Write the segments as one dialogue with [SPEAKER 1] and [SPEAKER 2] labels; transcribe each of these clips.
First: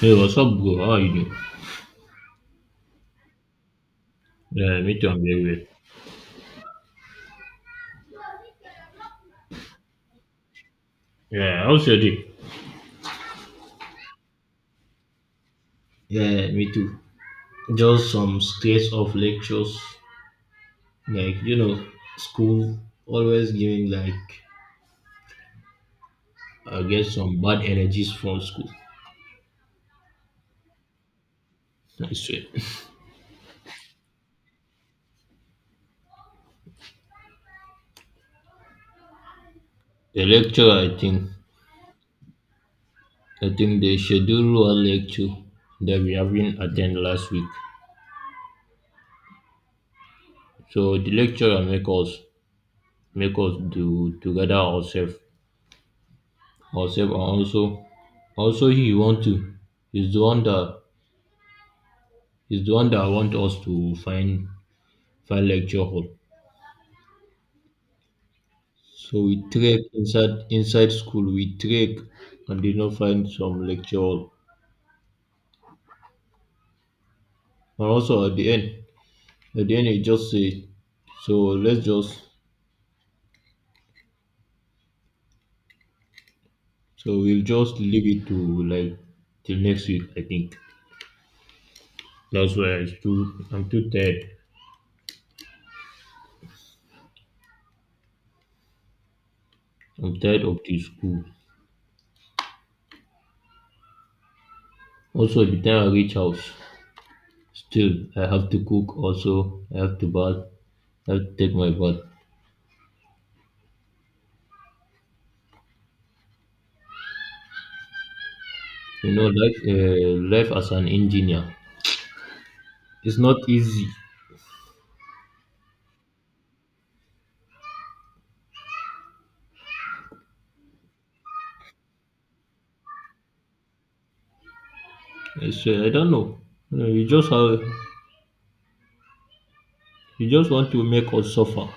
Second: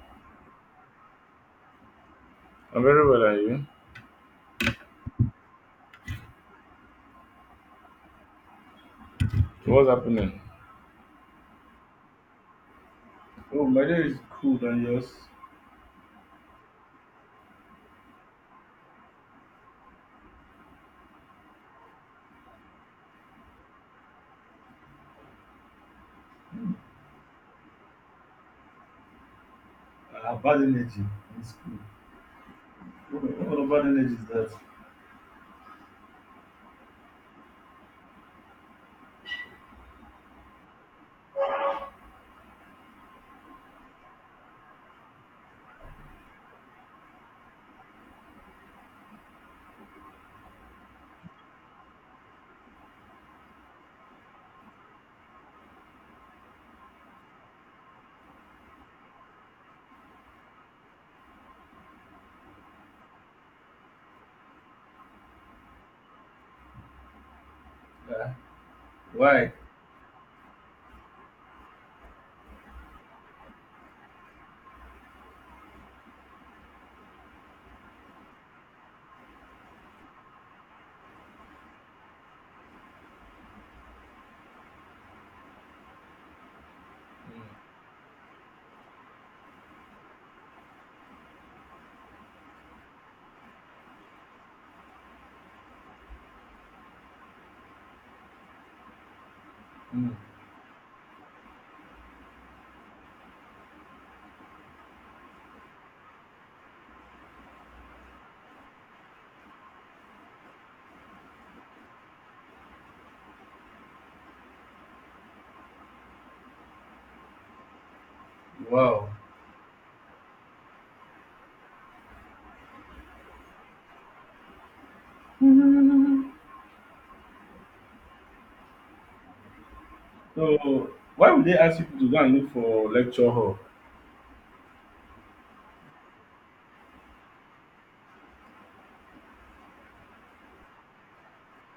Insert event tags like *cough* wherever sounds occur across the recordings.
[SPEAKER 1] Hey, what's up, bro? How are you doing?
[SPEAKER 2] I'm very well, are you?
[SPEAKER 1] Yeah, me too. I'm very well.
[SPEAKER 2] What's happening?
[SPEAKER 1] Yeah, how's your day? Yeah, me too. Just some stress of lectures, like you know, school always giving like I get some bad energies from school. I swear. The lecture, I think they schedule one lecture that we haven't attend last week. So the lecturer make us do together ourselves, ourselves, and also he want to. He's the one that I want us to find lecture hall. So we trek inside school, we trek and did not find some lecture hall. And also at the end it just say so let's just so we'll just leave it to like till next week I think. That's why I still I'm too tired. I'm tired of the school. Also by the time I reach house, still I have to cook also, I have to bath, I have to take my bath. You know, life, life as an engineer, it's not easy. It's, I don't know. You know, you just have, you just want to make us suffer,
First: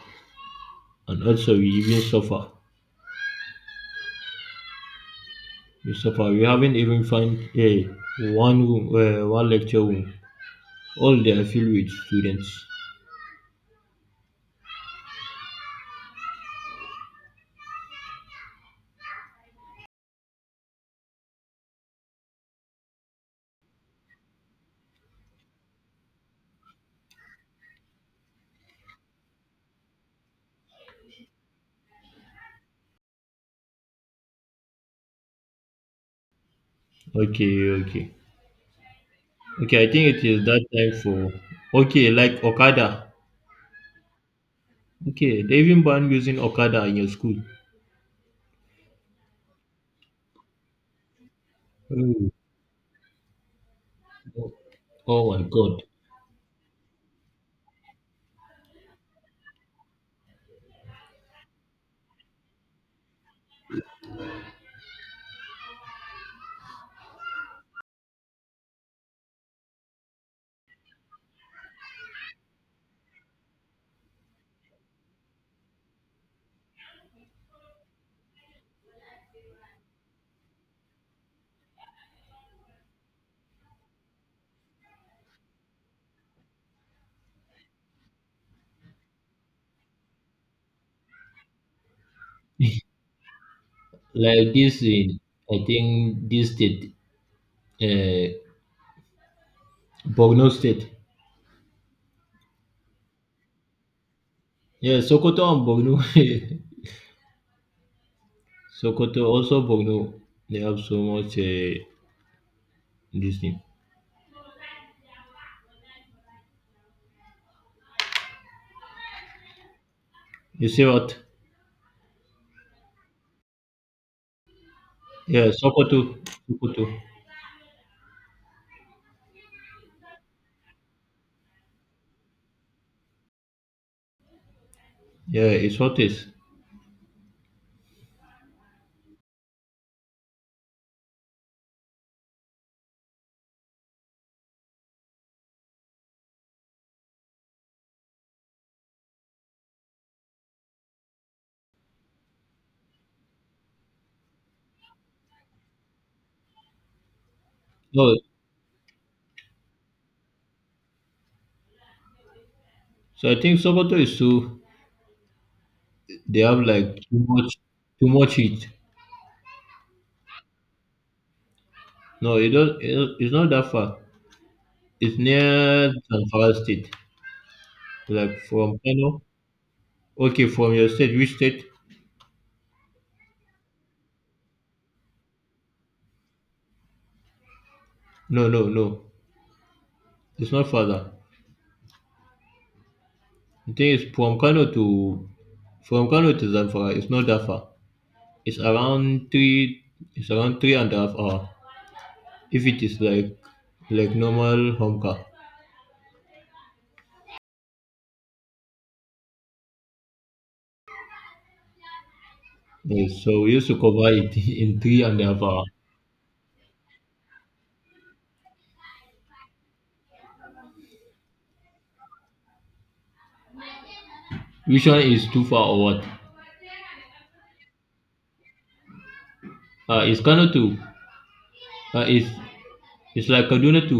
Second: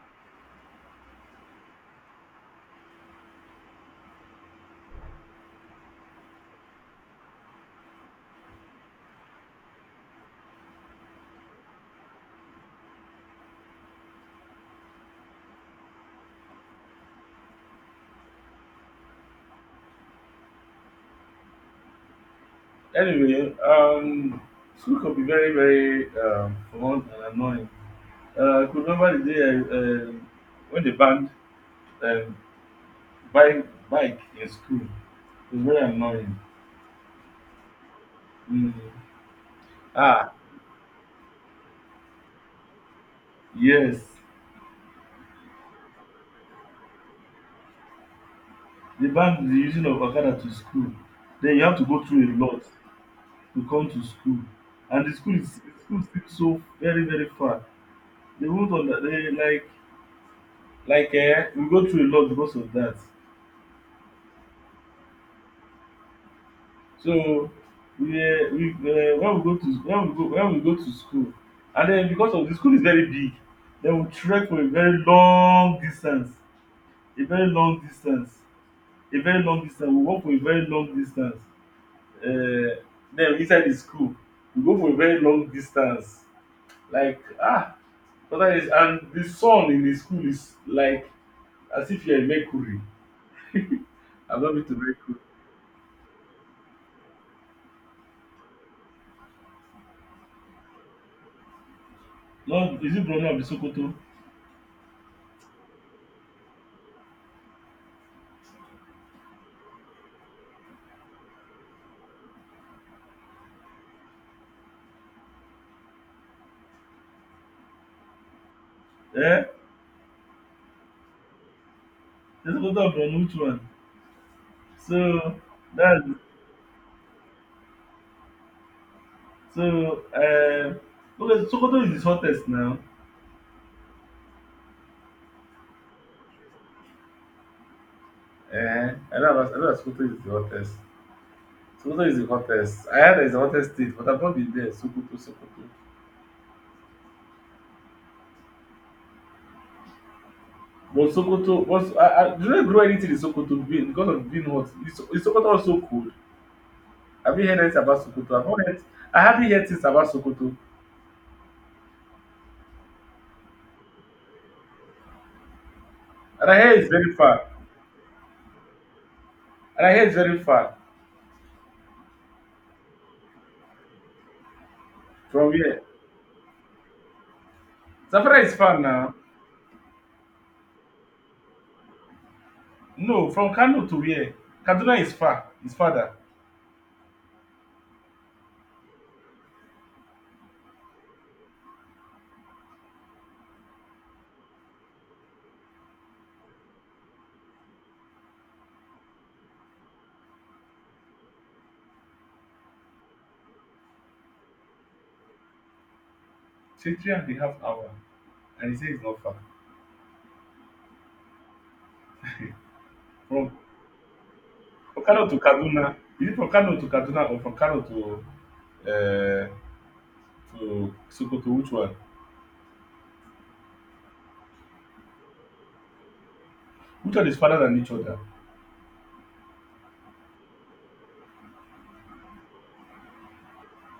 [SPEAKER 1] and also we even suffer. We suffer. We haven't even find a one room, one lecture room. All they are filled with students. Okay, okay, okay. I think it is that time for okay, like Okada. Okay, they even banned using Okada in your school. Oh, oh my God! Like this in I think this state Uh, Borno State. Yeah, Sokoto and Borno. *laughs* Sokoto, also Borno. They have so much this thing. You see what? Yeah, Sokoto. Sokoto. Yeah, it's what is. No, so I think Sokoto is too. They have like too much heat. No, it don't. It's not that far. It's near Zamfara State. Like from Kano. Okay, from your state, which state? No. It's not further. I think it's from Kano to From Kano to Zamfara it's not that far. It's around three it's around three and a half hour if it is like normal home car. Yes, so we used to cover it *laughs* in three and a half hour. Which one is too far or what? Uh, it's Kano to uh, it's it's like Kaduna to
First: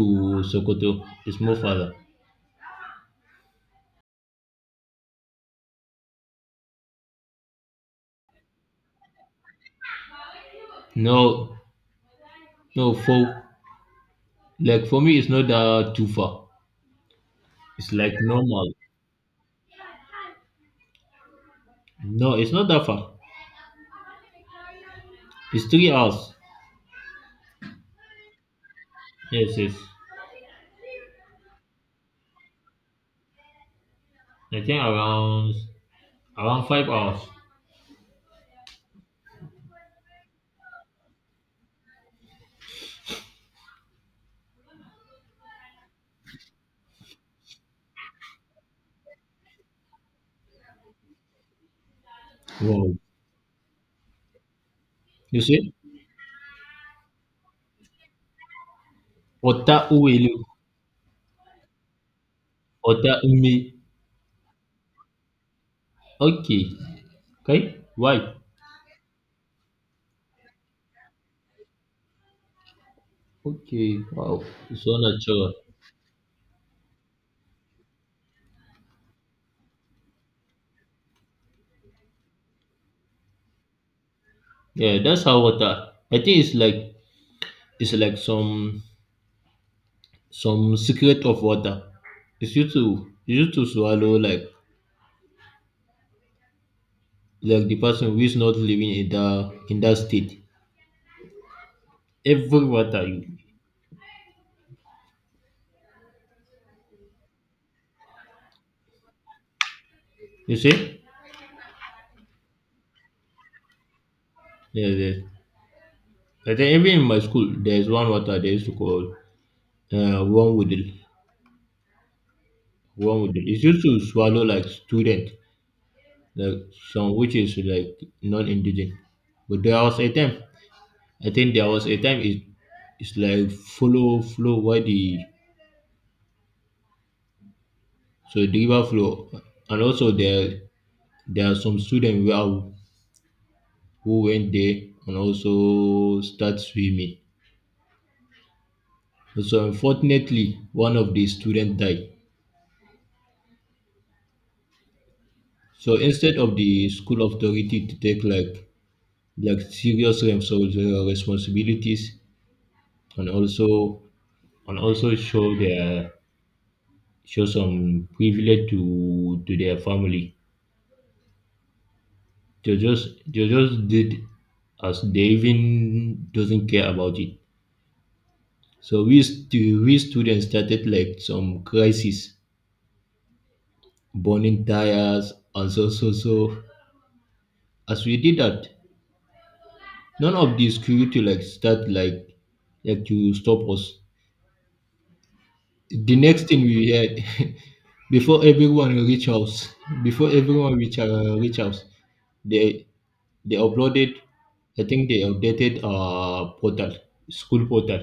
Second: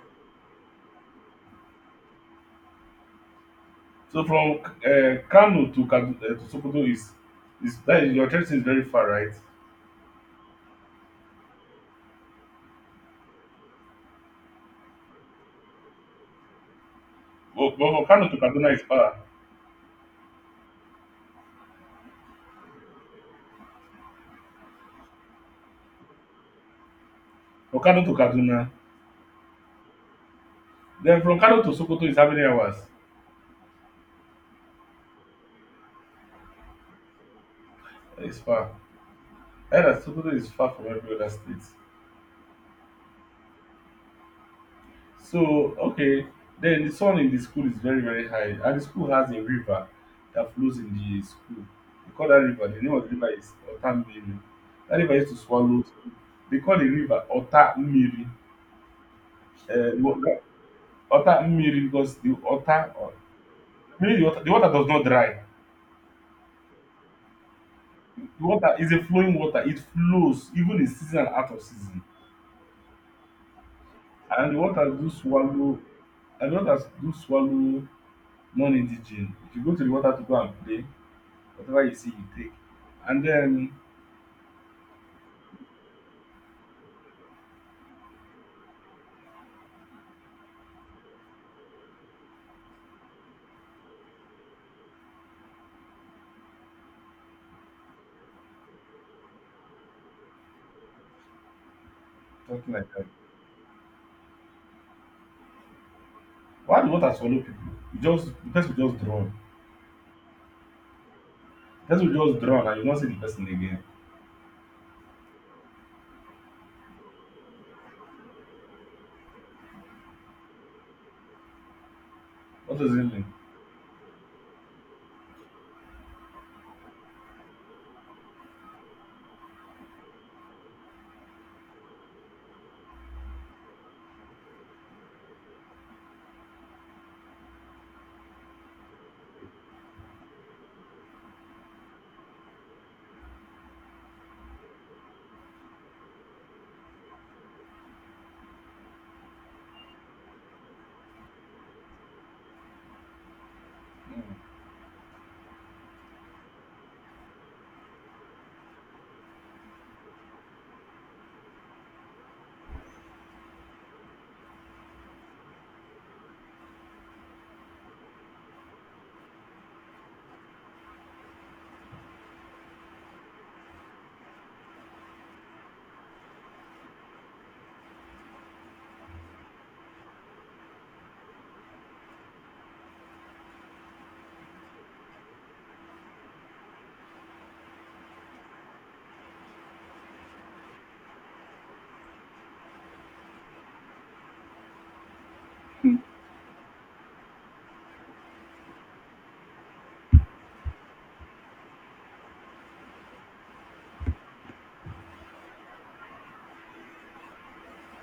[SPEAKER 1] Sokoto. It's more farther. No, no, for like for me, it's not that too far. It's like normal. No, it's not that far. It's 3 hours. Yes, yes. I think around Around 5 hours. Wow. You see? Otak uwelu. Otak umi. Okay. Okay. Why? Okay. Wow. So natural. Yeah, that's how water. I think it's like some secret of water. It's used to swallow like the person who is not living in that state. Every water you you see? Yeah, yeah. I think even in my school there is one water they used to call warm water. One would it's used to swallow like student, like some which is like non-indigenous. But there was a time, I think there was a time it, it's like follow flow why the so the river flow, and also there are some students who are, who went there and also start swimming. So unfortunately, one of the students died. So instead of the school authority to take like serious responsibilities and also show their show some privilege to their family. They just did as they even doesn't care about it. So we students started like some crisis, burning tires, and so so so. As we did that, none of the security like start like to stop us. The next thing we heard *laughs* before everyone reach house before everyone reach house they they uploaded I think they updated portal school portal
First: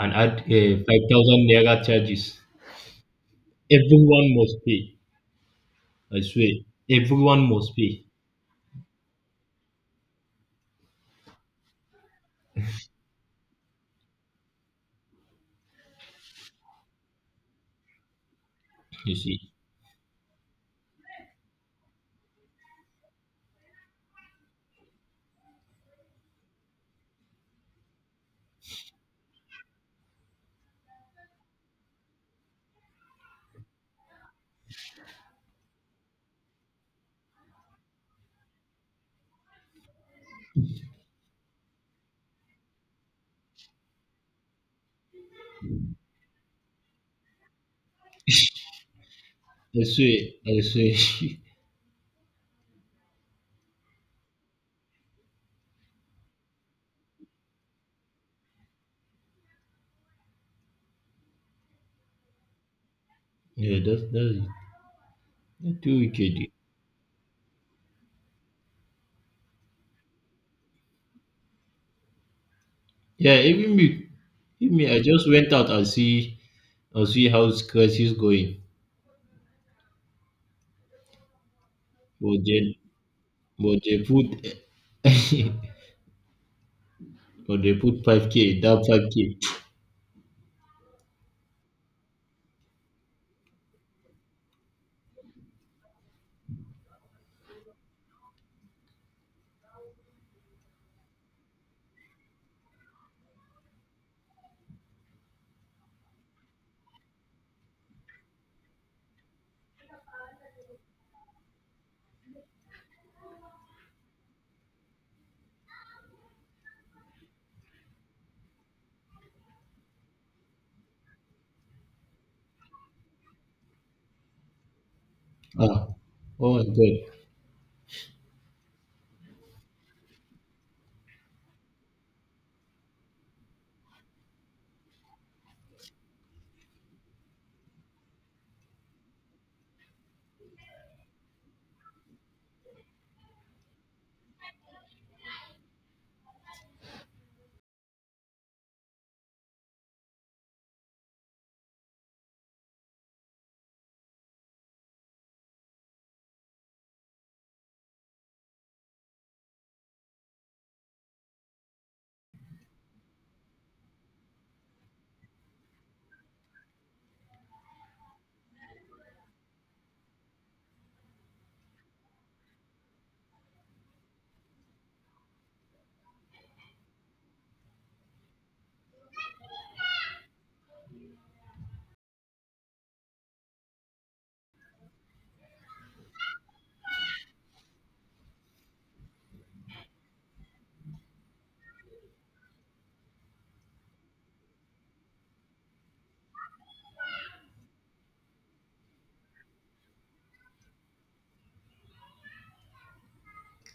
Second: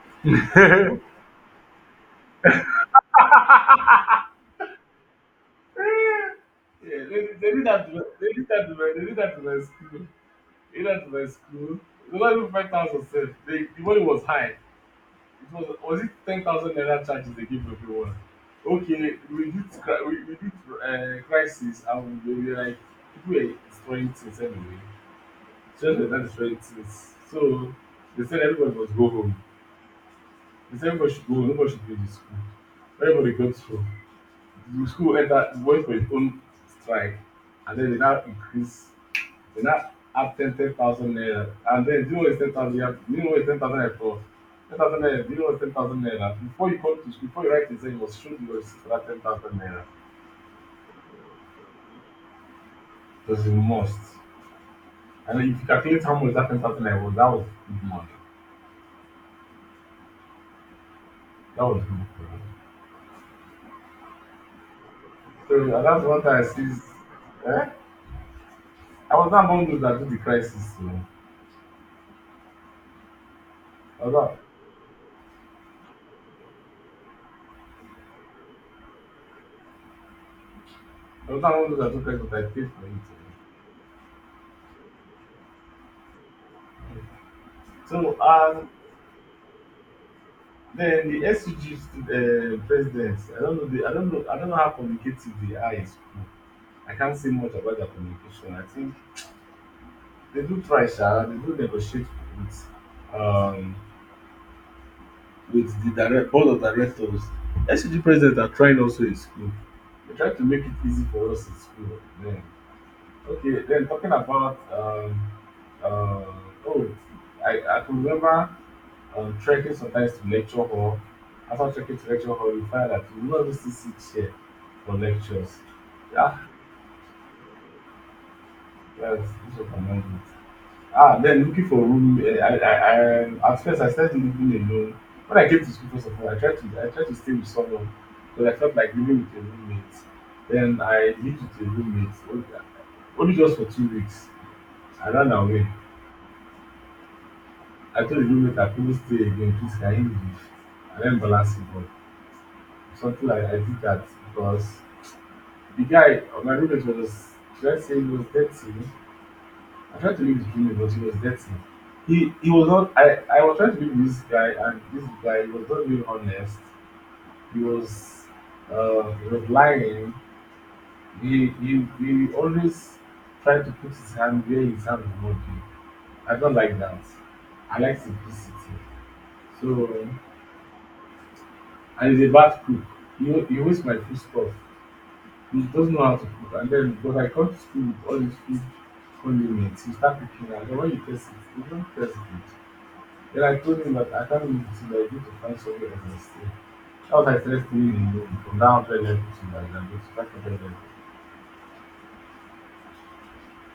[SPEAKER 1] and add 5000 naira charges everyone must pay. I swear everyone must pay. You see, I swear. I swear. *laughs* Yeah, that's it. That's too wicked. Yeah, even me, even me I just went out and see how crisis going. But then but they put *laughs* but they put 5k, that 5k. Ah, oh my god.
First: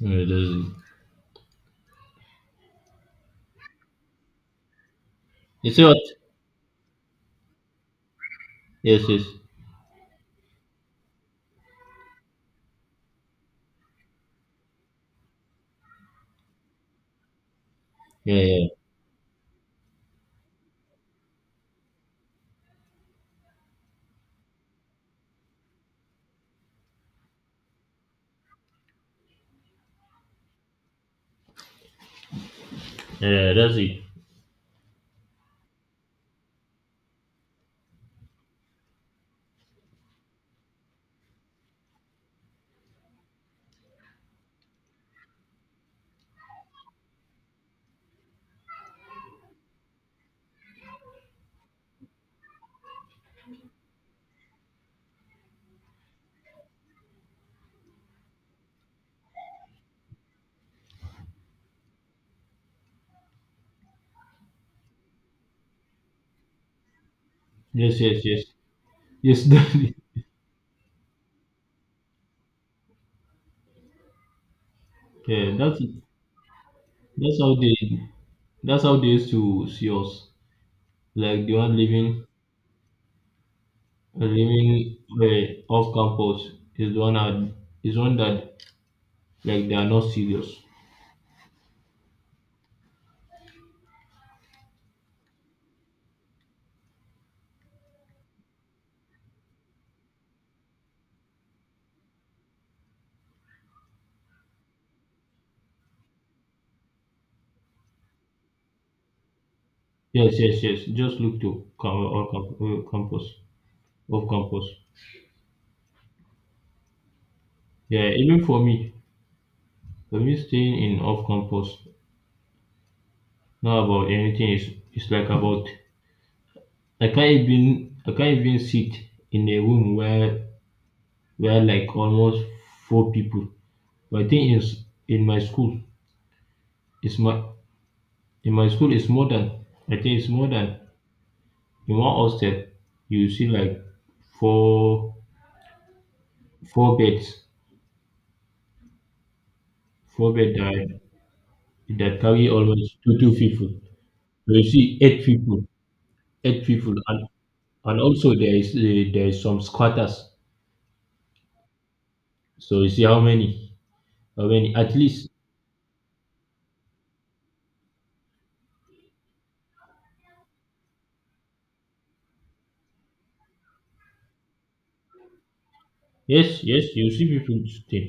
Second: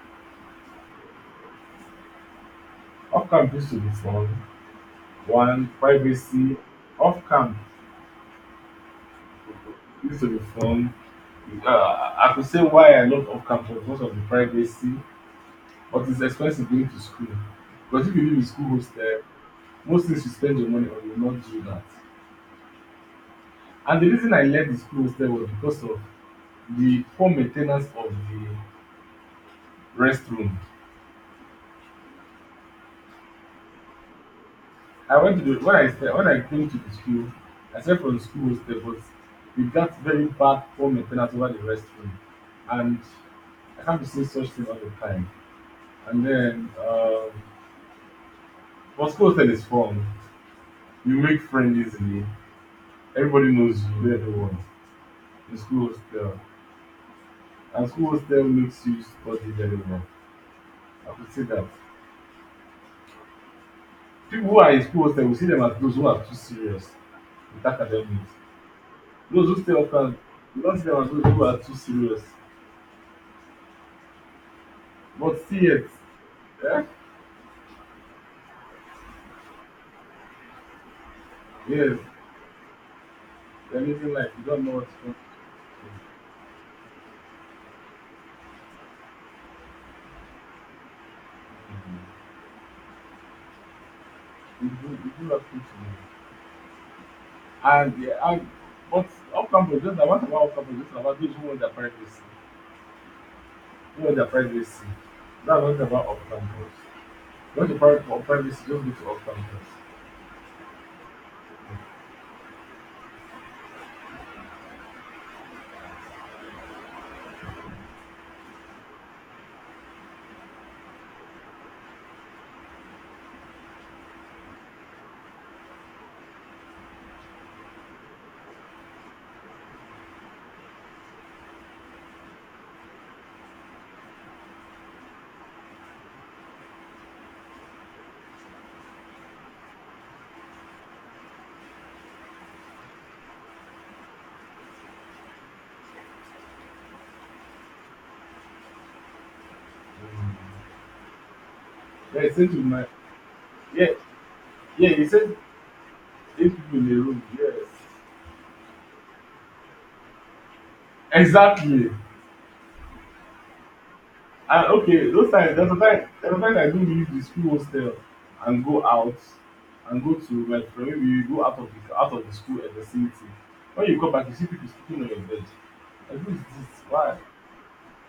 [SPEAKER 1] Yeah, that's it. You see what? Yes, yes. Yeah, yeah. Yeah, yeah, that's it. Yes, yes, yes. Yes, *laughs* that's it. Yeah, that's it. That's how they that's how they used to see us. Like the one living off campus is the one that is one that like they are not serious. Yes, yes, yes. Just look to campus, off campus. Yeah, even for me staying in off campus, not about anything is it's like about I can't even sit in a room where like almost four people. But I think is in my school, it's my in my school it's more than I think it's more than in one hostel you see like four four beds. Four bed that carry almost two two people. So you see eight people. Eight people and also there is some squatters. So you see how many at least. Yes, yes, you see people stay.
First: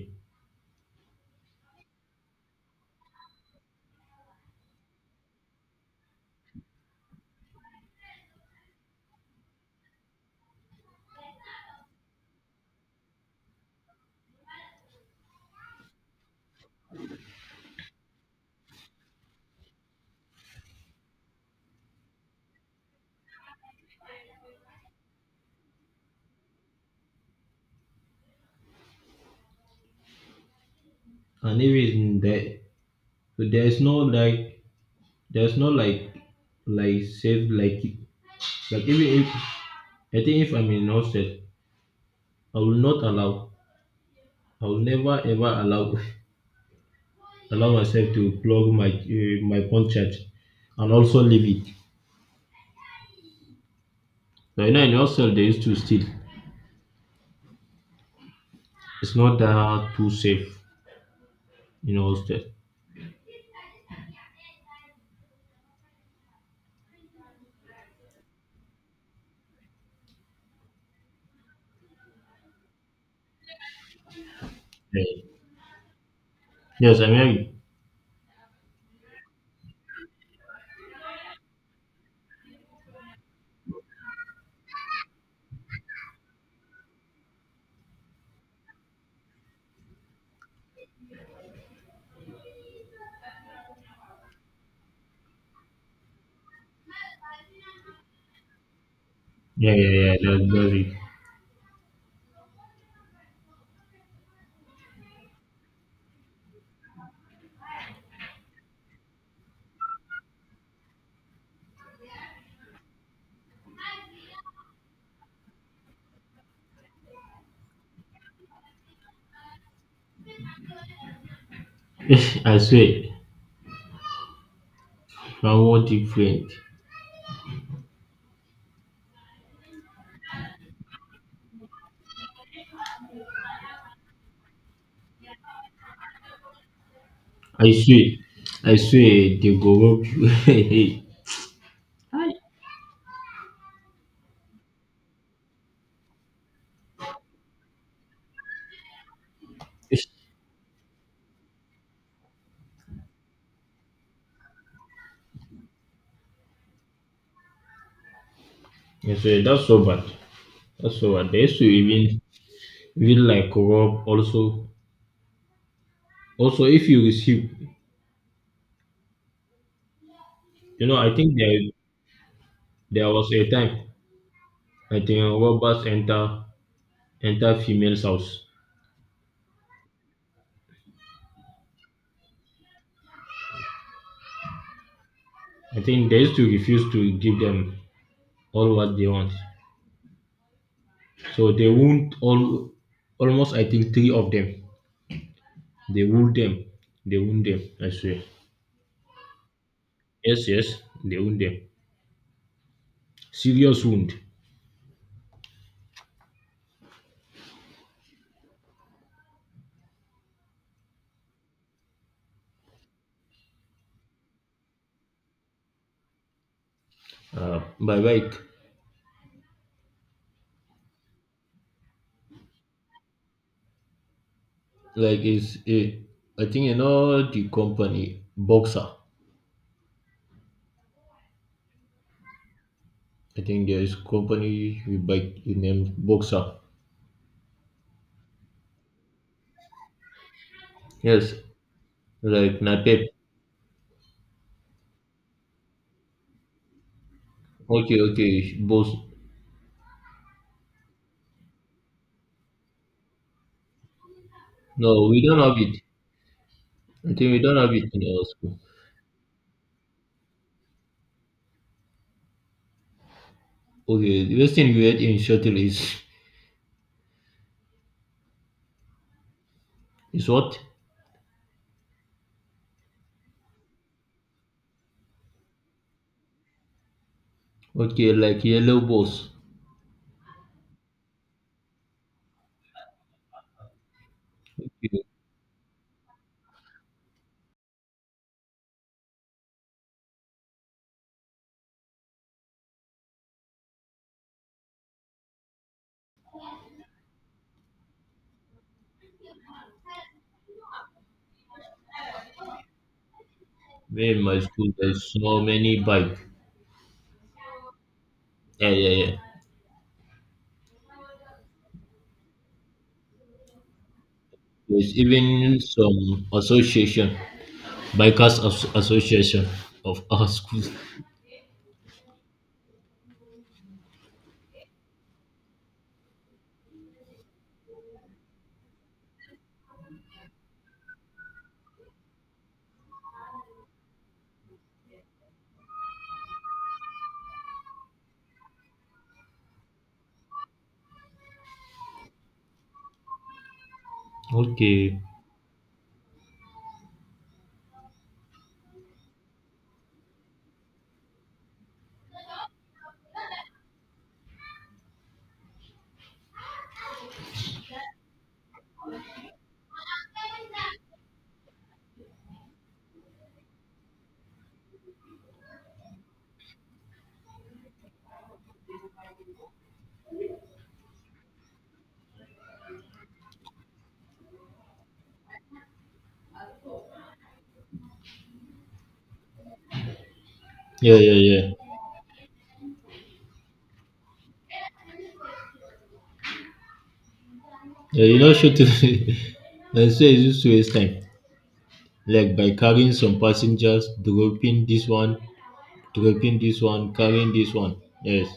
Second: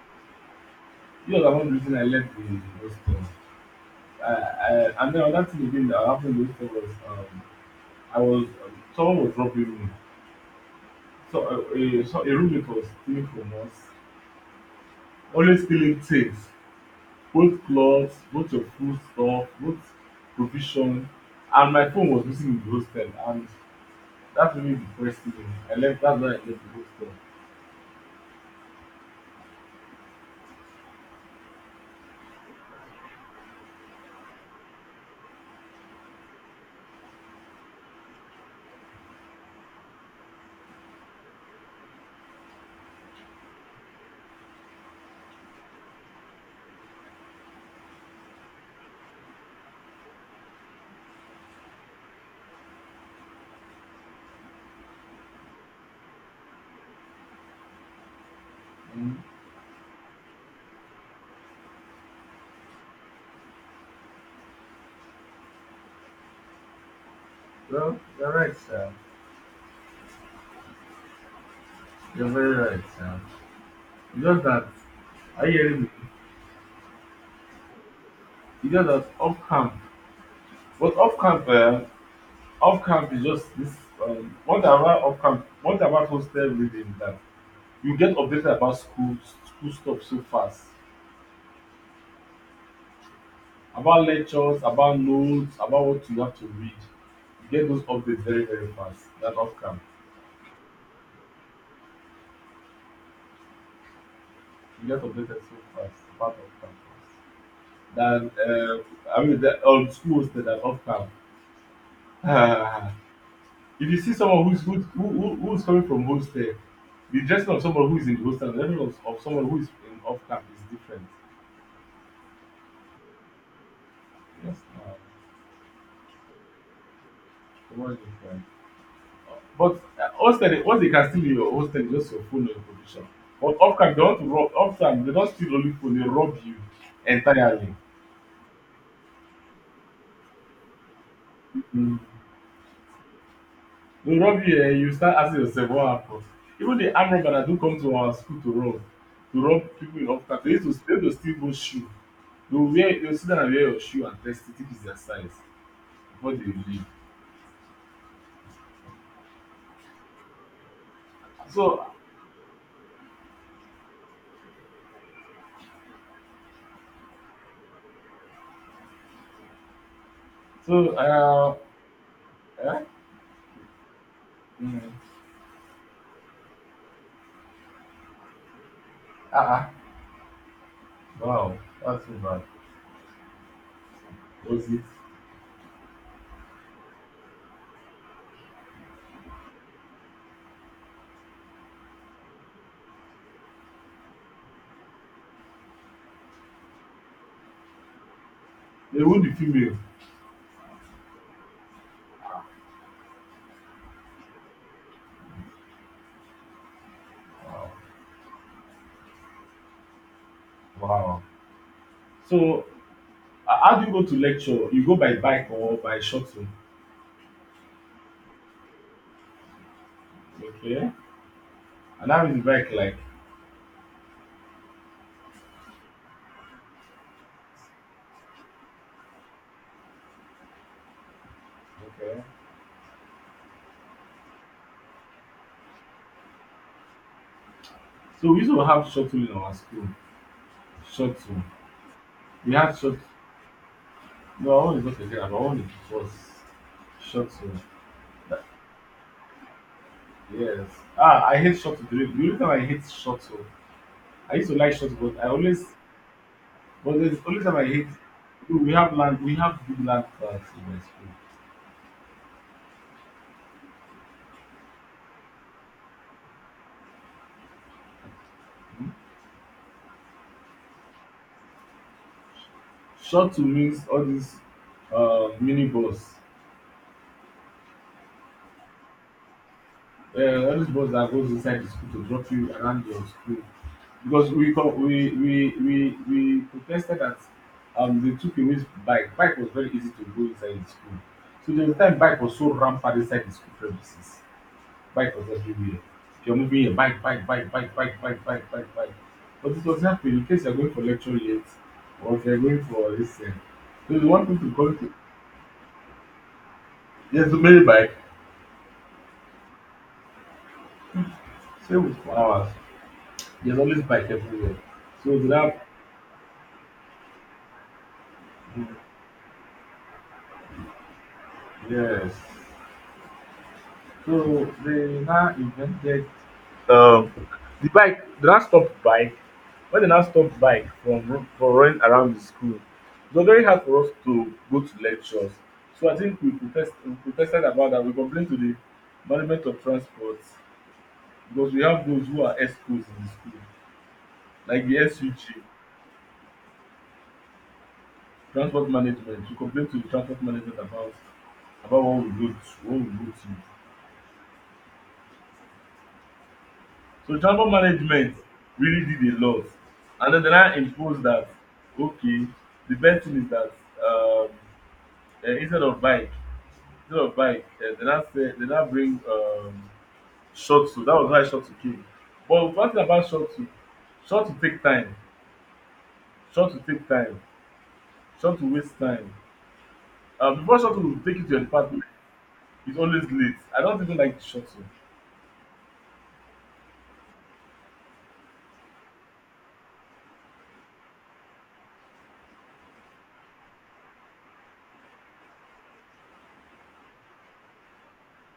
[SPEAKER 1] And even there, so there is no like, there's no like, like safe like even if I think if I'm in hostel, I will not allow. I will never ever allow *laughs* allow myself to plug my my phone charge, and also leave it. But you know, in hostel they used to steal. It's not that too safe in hostel. Yeah. Yes, I mean Yeah, yeah, yeah. That's does it. *laughs* I swear, I want different. I swear, I swear they go rob you. *laughs* Hey, hi. I swear that's so bad. That's so bad. They used to even even like rob also. Also, if you receive, you know, I think there there was a time I think robbers enter enter females house. I think they used to refuse to give them all what they want. So they won't all almost I think three of them. They wound them. They wound them. I swear. Yes, yes. They wound them. Serious wound. By like is a, I think you know the company Boxer. I think there is company with bike. You name Boxer. Yes, like Napep. Okay, okay, boss. No, we don't have it. I think we don't have it in our school. Okay, the best thing we had in shuttle is what? Okay, like yellow balls. Okay. Where in my school there's so many bike. Yeah, yeah, yeah. There's even some association, association of *laughs* our schools. Okay. Yeah, yeah, yeah. Yeah, you know, shooting. *laughs* They say it's just waste time, like by carrying some passengers, dropping this one, carrying this one. Yes.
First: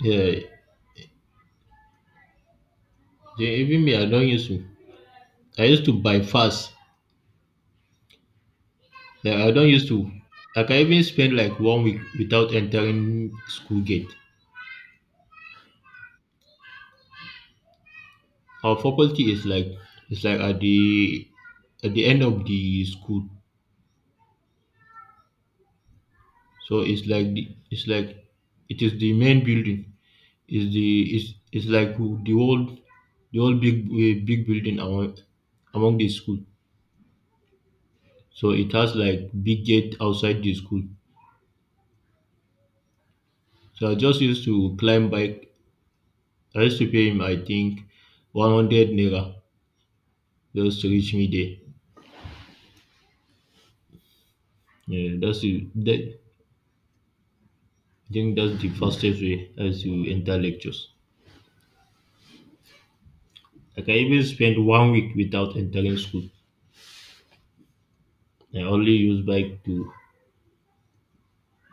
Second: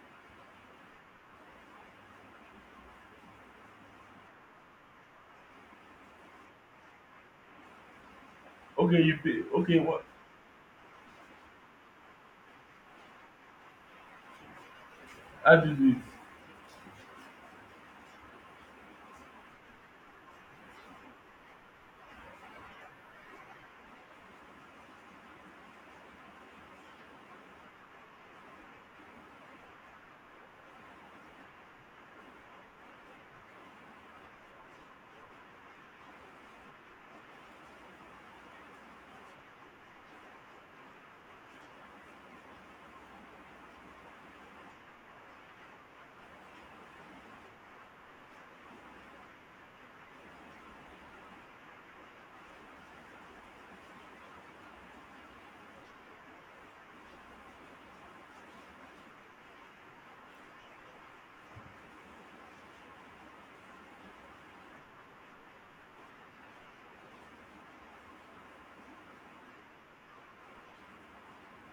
[SPEAKER 1] Yeah, yeah. Even me, I don't used to. I used to buy fast. Like I don't used to. Like, I can even spend like one week without entering school gate. Our faculty is like it's like at the end of the school, so it's like the, it's like it is the main building. Is the is it's like the whole big big building among among the school. So it has like big gate outside the school. So I just used to climb bike. I used to pay him I think 100 naira just to reach me there. Yeah, that's the that, I think that's the fastest way as you enter lectures. Like I even spent one week without entering school. I only use bike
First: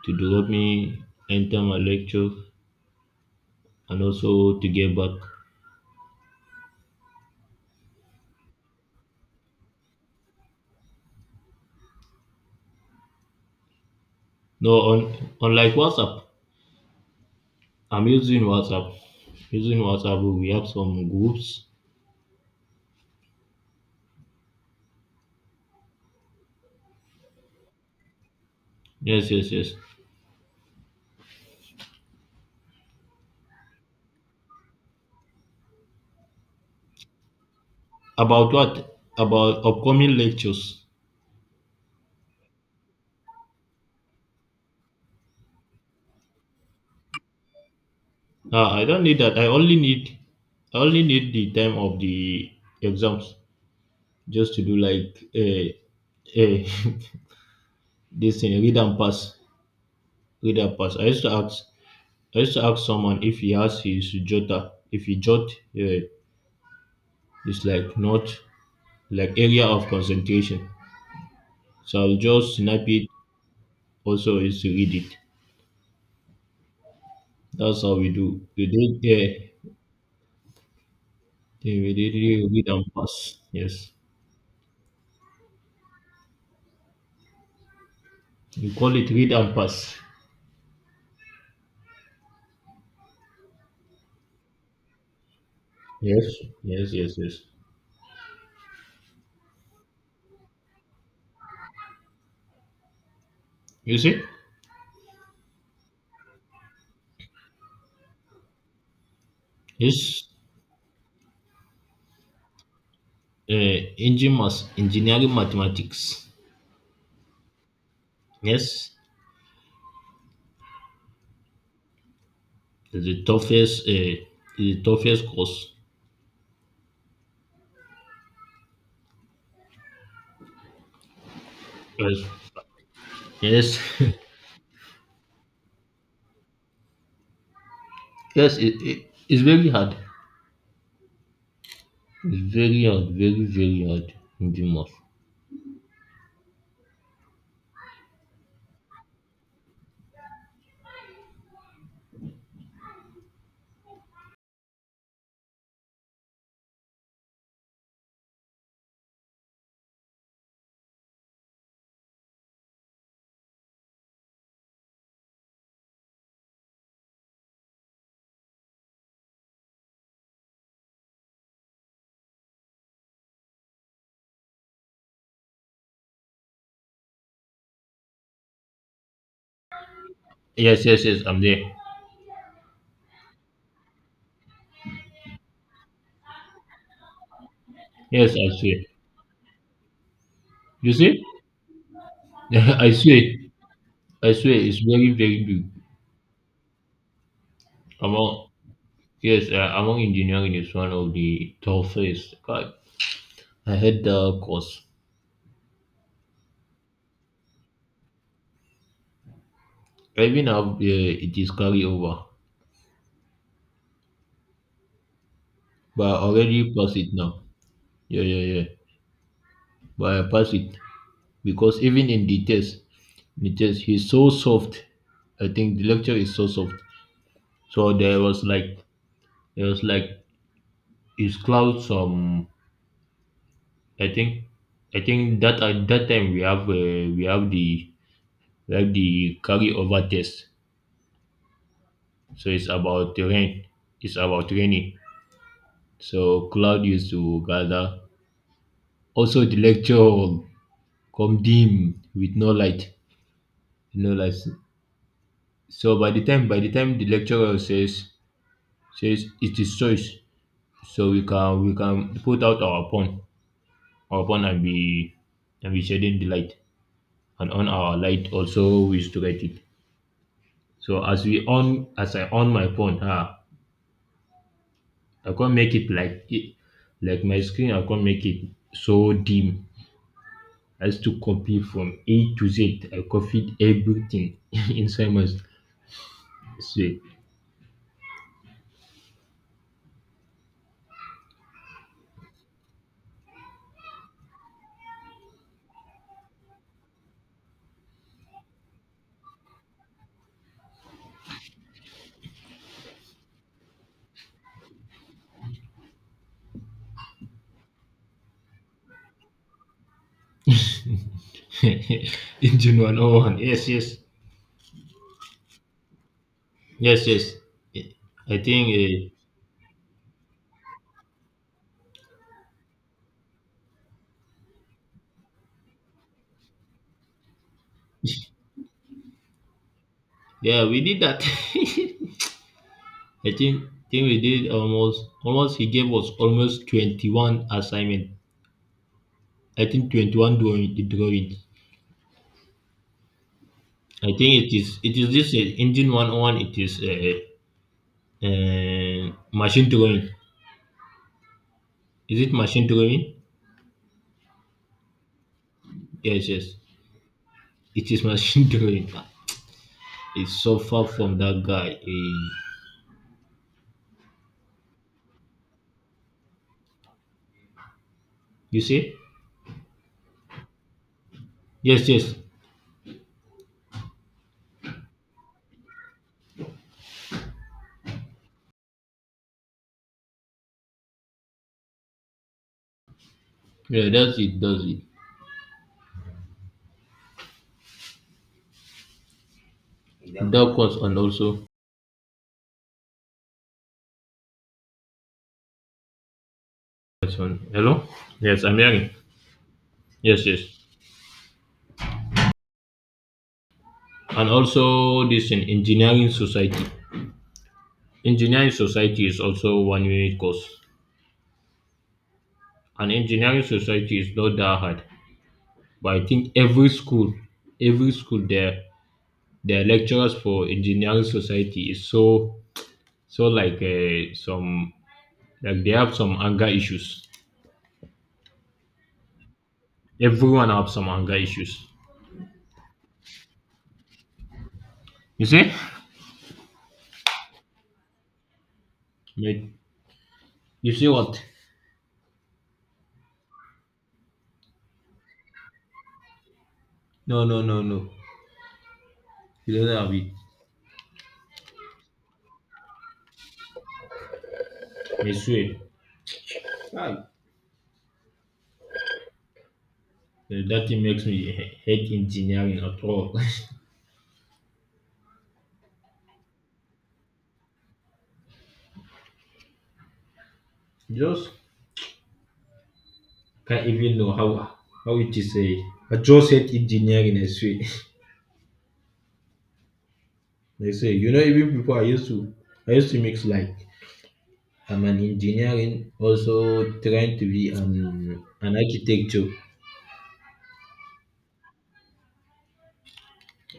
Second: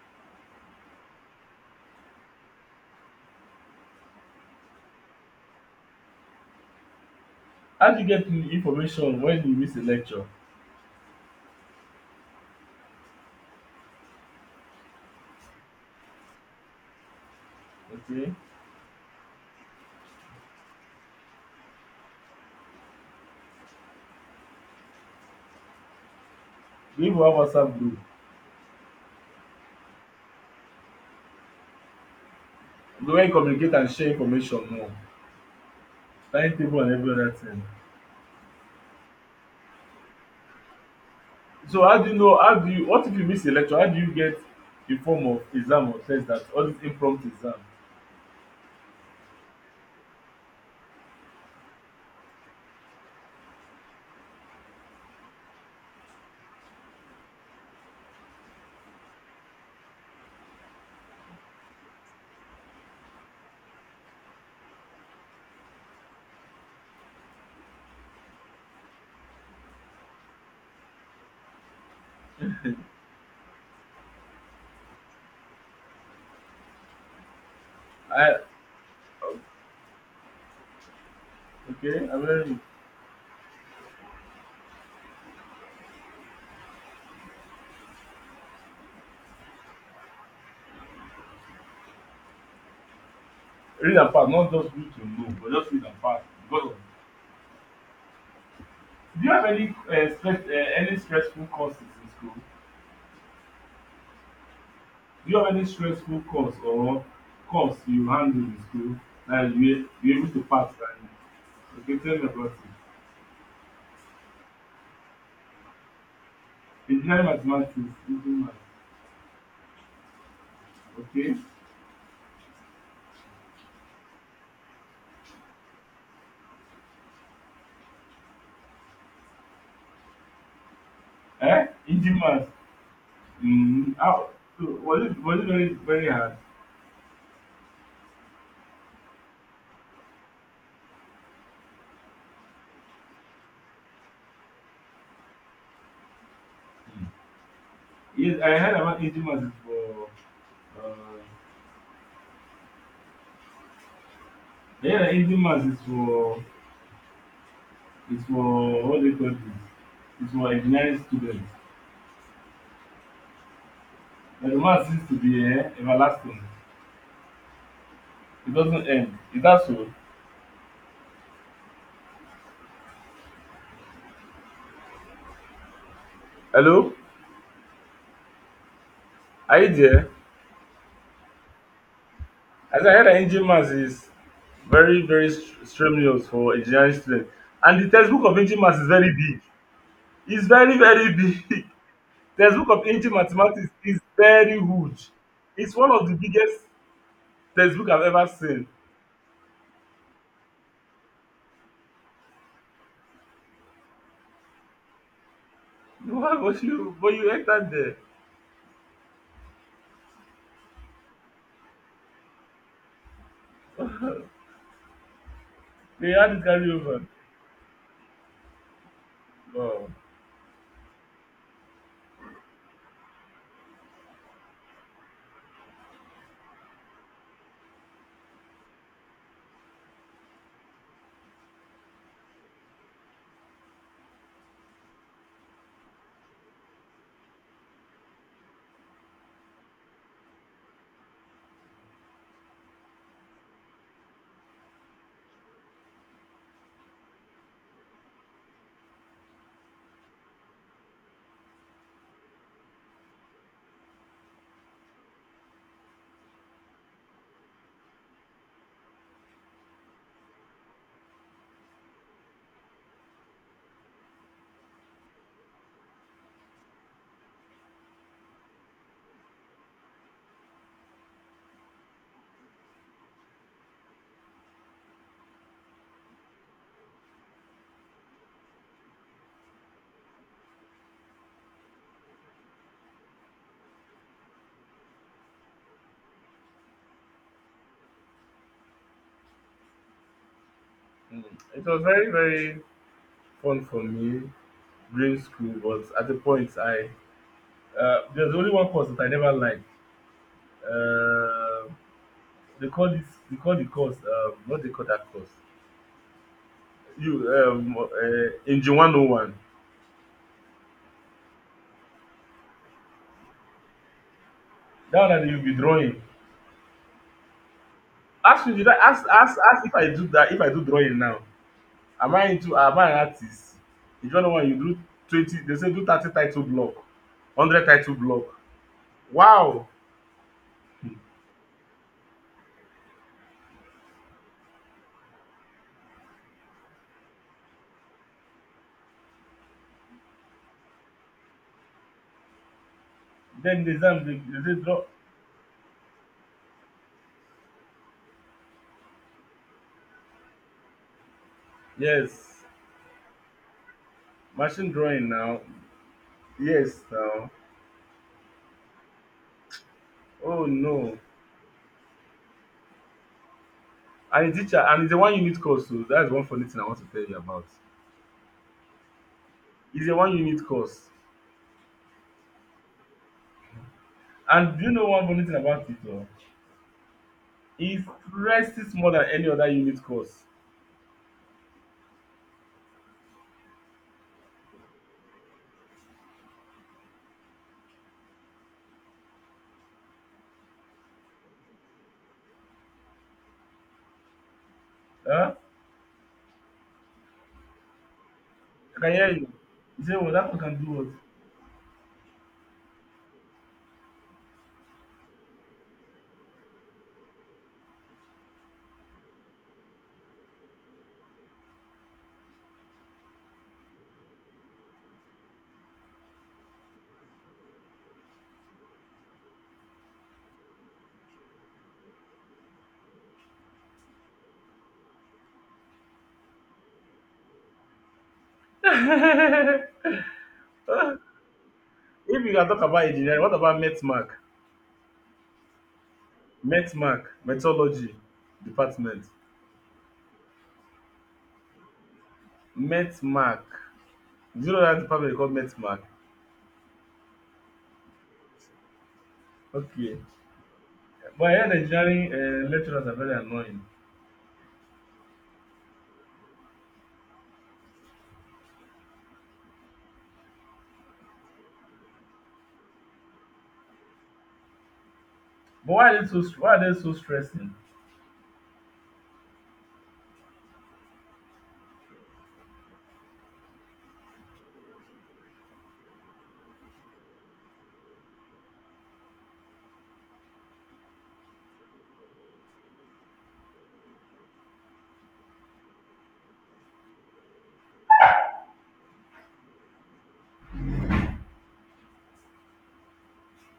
[SPEAKER 1] to drop me, enter my lecture, and also to get back. No, on unlike WhatsApp, I'm using WhatsApp. Using WhatsApp, we have some groups. Yes, yes, yes. About what? About upcoming lectures. Ah, I don't need that. I only need the time of the exams just to do like a *laughs* this thing, read and pass. Reader pass. I used to ask someone if he has his jotter, if he jot uh, is like not like area of concentration. So I'll just snap it. Also, is to read it. That's how we do. We did read and pass. Yes, we call it read and pass. Yes, yes, yes, yes. You see, it's engineering mathematics. Yes, it's the toughest course. Yes. Yes, *laughs* yes, it's very hard. It's very hard, very, very hard in the mosque. Yes, yes, yes, I'm there. Yes, I swear. You see? *laughs* I swear, I swear, it's very, very big. Among, yes, among engineering is one of the toughest. God, I had the course. Even now, it is carry over, but I already passed it now. Yeah, yeah, yeah. But I passed it because even in the test, he's so soft. I think the lecture is so soft. So there was like his clouds. I think I think that at that time we have the carryover test. So it's about the rain. It's about raining. So cloud used to gather. Also the lecture hall come dim with no light. No light. So by the time the lecturer says it is choice. So we can put out our phone and be shedding the light. And on our light also we used to get it. So as we on as I on my phone, I can't make it like my screen, I can't make it so dim as to copy from A to Z. I copied everything *laughs* inside my say *laughs* engine one oh one. Yes, yes. Yes, yes. I think yeah, we did that. *laughs* I think we did almost almost he gave us almost 21 assignment. I think 21 drawings. I think it is this engine 101. It is machine drawing. Is it machine drawing? Yes, yes. It is machine *laughs* drawing. It's so far from that guy. Eh, you see? Yes, yes. Yeah, that's it, does it. That one's, and also this one. Hello? Yes, I'm hearing. Yes, yes. And also this in engineering society. Engineering society is also one unit course. And engineering society is not that hard. But I think every school, their lecturers for engineering society is so so like some like they have some anger issues. Everyone have some anger issues. You see? Me- You see what? No, no, no, no. You don't have it. I swear. Ah, that thing makes me hate engineering at all. *laughs* Just can't even know how it is. Eh, I just hate engineering. I swear. *laughs* I swear. You know, even people I used to mix like I'm an engineering, also trying to be an architecture.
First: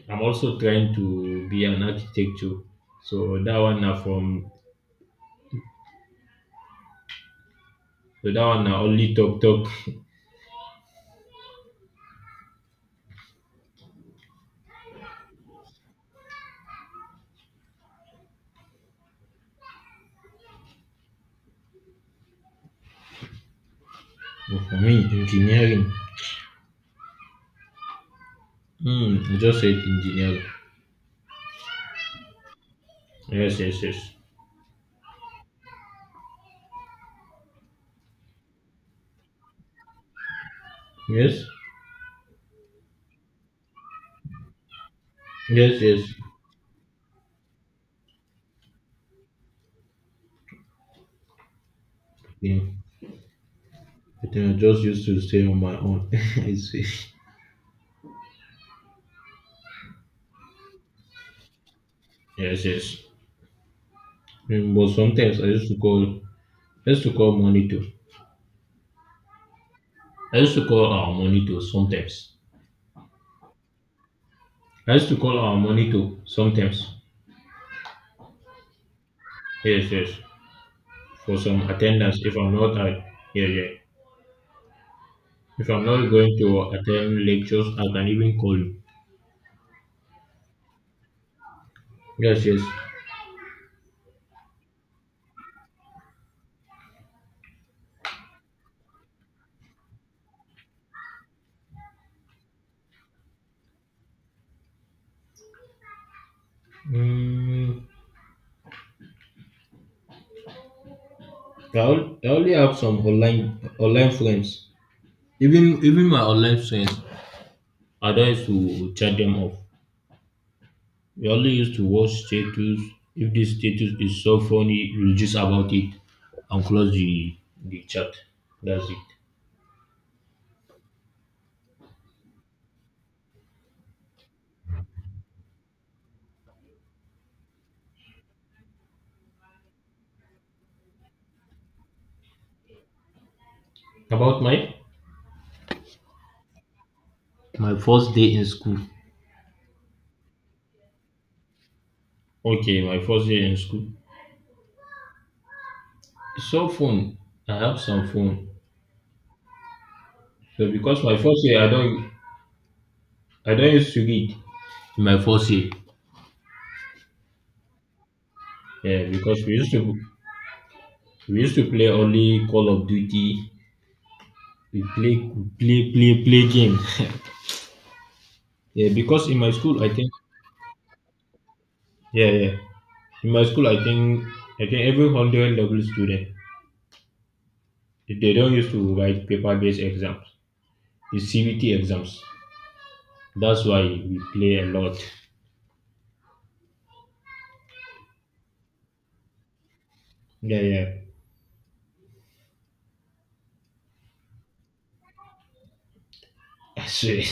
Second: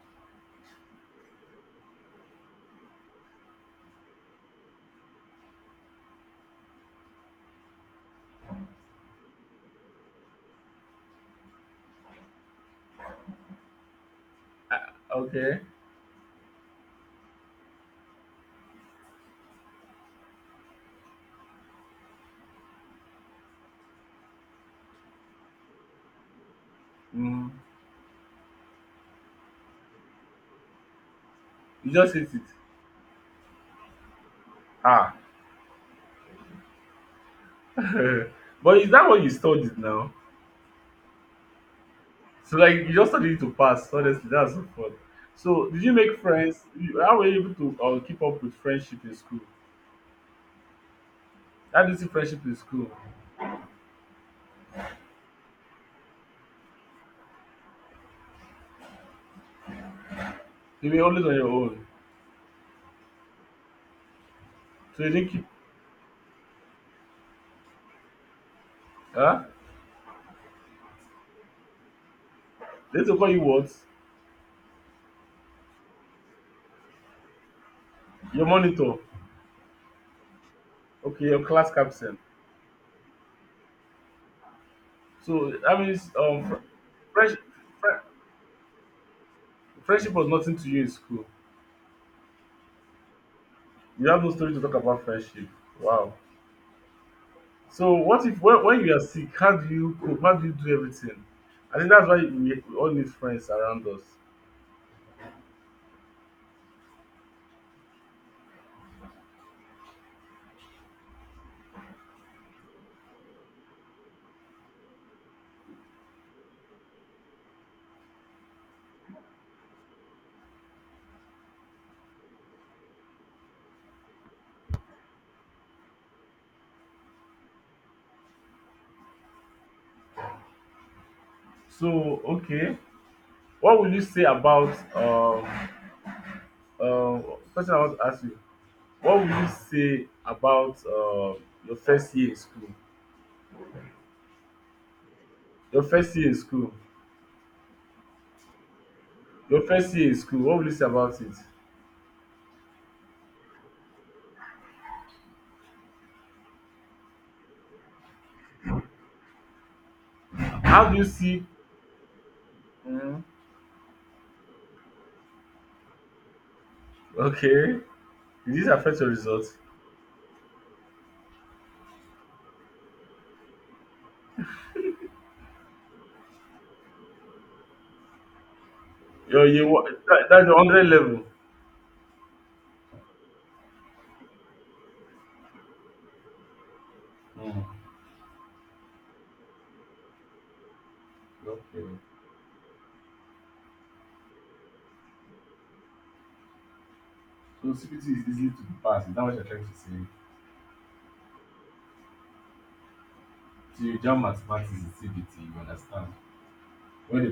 [SPEAKER 1] I'm also trying to be an architecture. So that one now from so that one now only talk. *laughs* But for me engineering. Hmm, I just said engineering. Yes, yes, yes. Yes, yes, yes. Yeah. I think I just used to stay on my own. *laughs* I see. Yes, yes. But sometimes I used to call monitor. I used to call our monitor sometimes. I used to call our monitor sometimes. Yes, yes, for some attendance. If I'm not at, yeah, yeah. If I'm not going to attend lectures, I can even call you. Yes, yes. Mm, I only have some online friends. Even my online friends, I don't used to chat them off. We only used to watch status. If this status is so funny, we'll just about it and close the chat. That's it. About my my first day in school. Okay, my first year in school. So phone, I have some phone. So because my first year, I don't used to read. In my first year, yeah, because we used to play only Call of Duty. We play, play game. Yeah, because in my school, I think, yeah, yeah, in my school, I think every hundred level student, they don't used to write paper-based exams. It's CBT exams. That's why we play a lot. Yeah, yeah. *laughs* I swear.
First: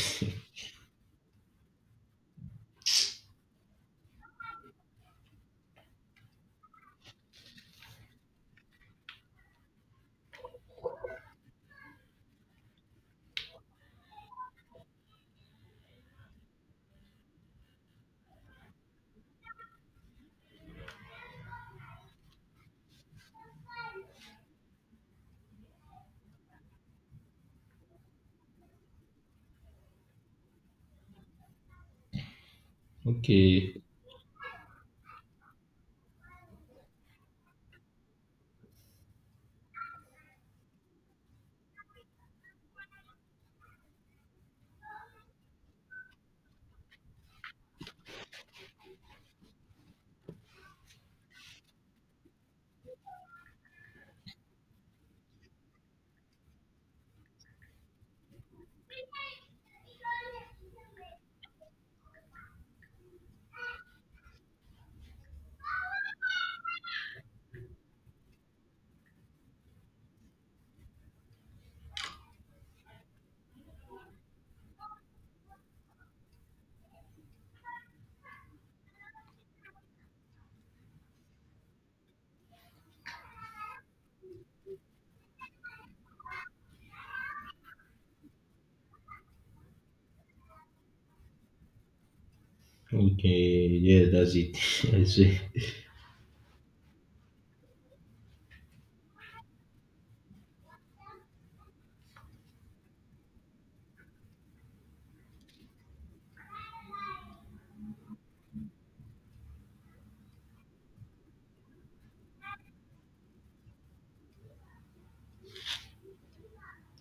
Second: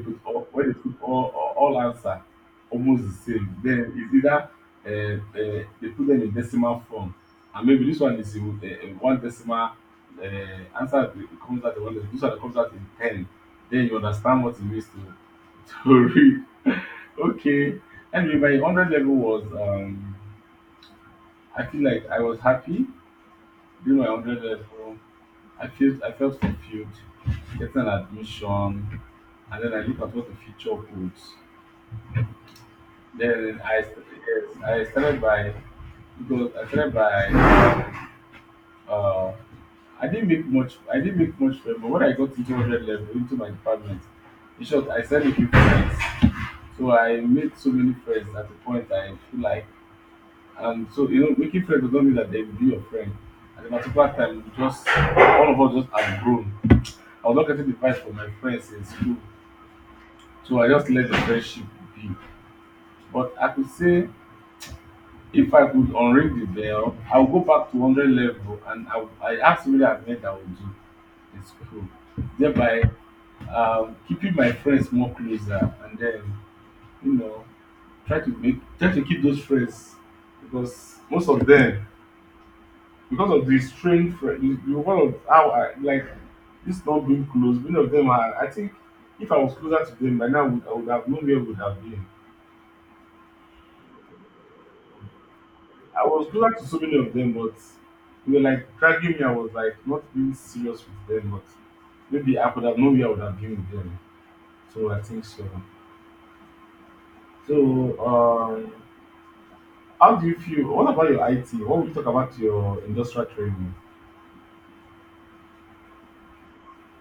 [SPEAKER 1] Okay. Okay, yes, that's it. *laughs* I see.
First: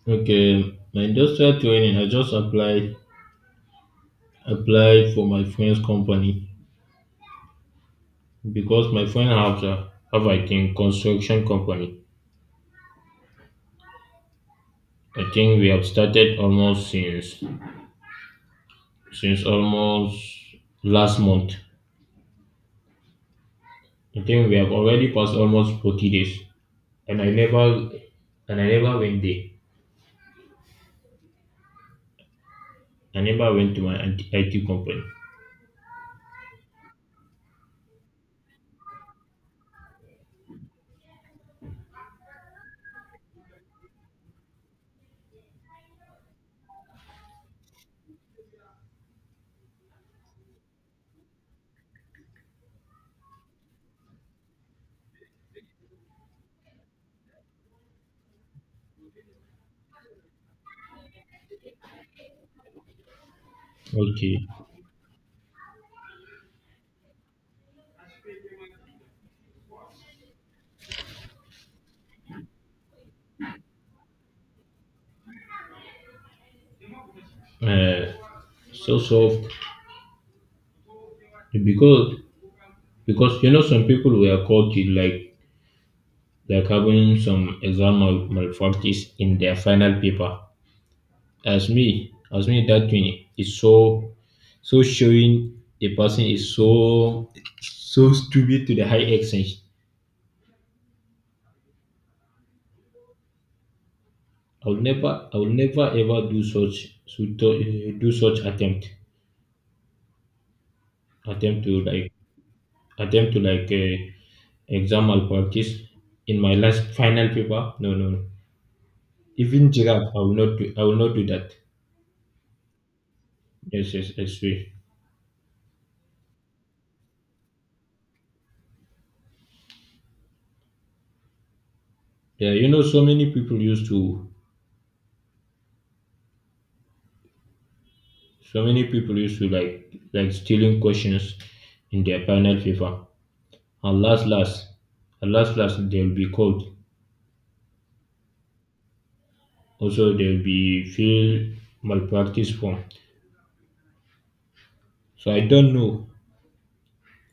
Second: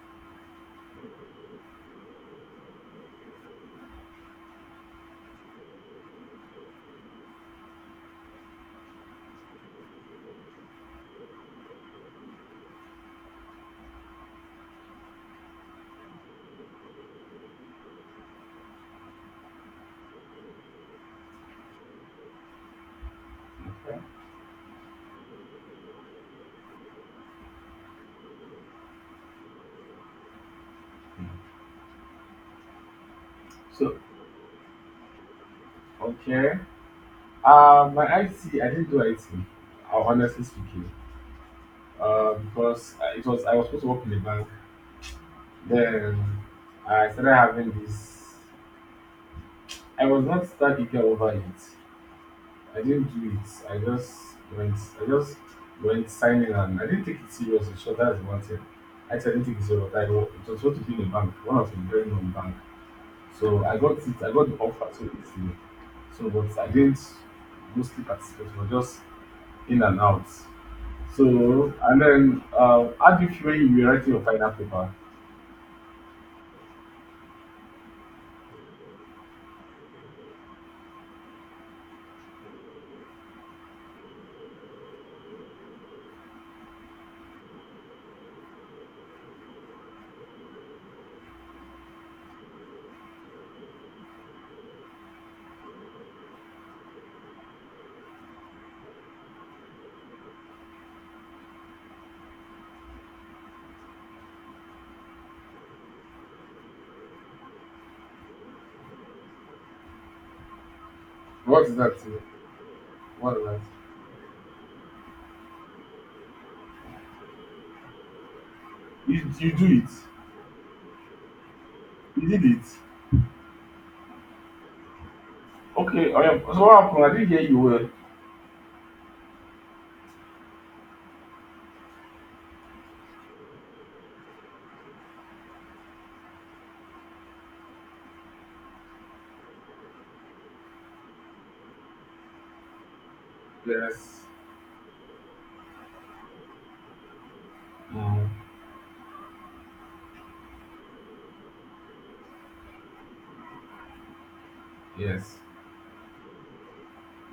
[SPEAKER 1] Okay, my industrial training, I just applied for my friend's company because my friend have I think construction company. I think we have started almost since almost last month. I think we have already passed almost 40 days, and I never and I never went there. I never went to my IT company. Okay, uh, so soft because because you know some people were caught with like having some exam malpractice in their final paper. As me that thing is so so showing the person is so so stupid to the high extent. I will never ever do such so to, do such attempt to like attempt to like exam malpractice in my last final paper. No, no, no. Even giraffe I will not do that. Yes, yes, I swear. Yeah, you know, so many people used to like stealing questions in their final paper, and they'll be called. Also, they'll be feel malpractice form. So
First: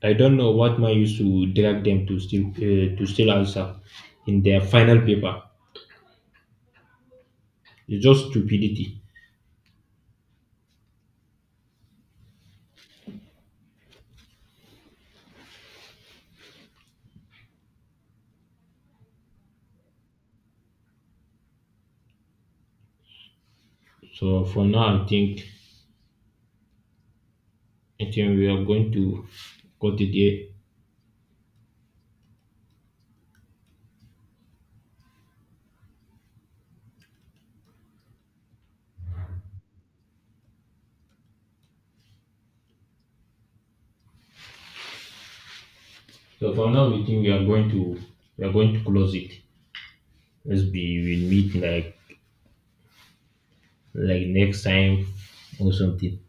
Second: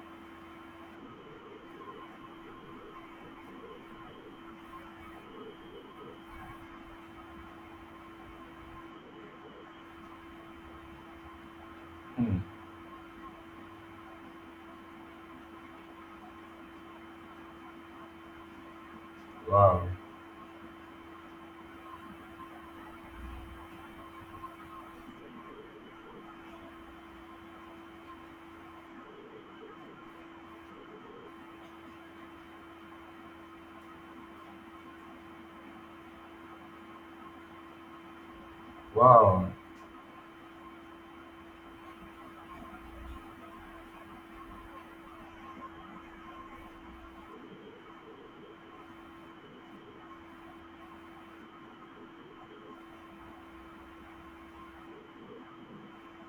[SPEAKER 1] I don't know what man used to drag them to steal answer in their final paper. It's just stupidity. So for now, I think we are going to cut it here. So for now, we think we are going to close it. Let's be we'll meet like next time or something.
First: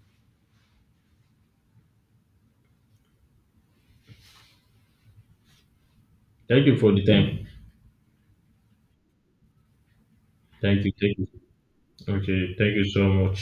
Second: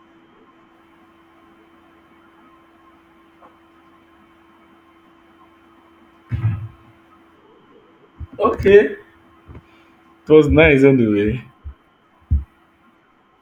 [SPEAKER 1] Thank you for the time.
[SPEAKER 2] It was nice
[SPEAKER 1] Thank you, thank you.
[SPEAKER 2] anyway.
[SPEAKER 1] Okay, thank you so much.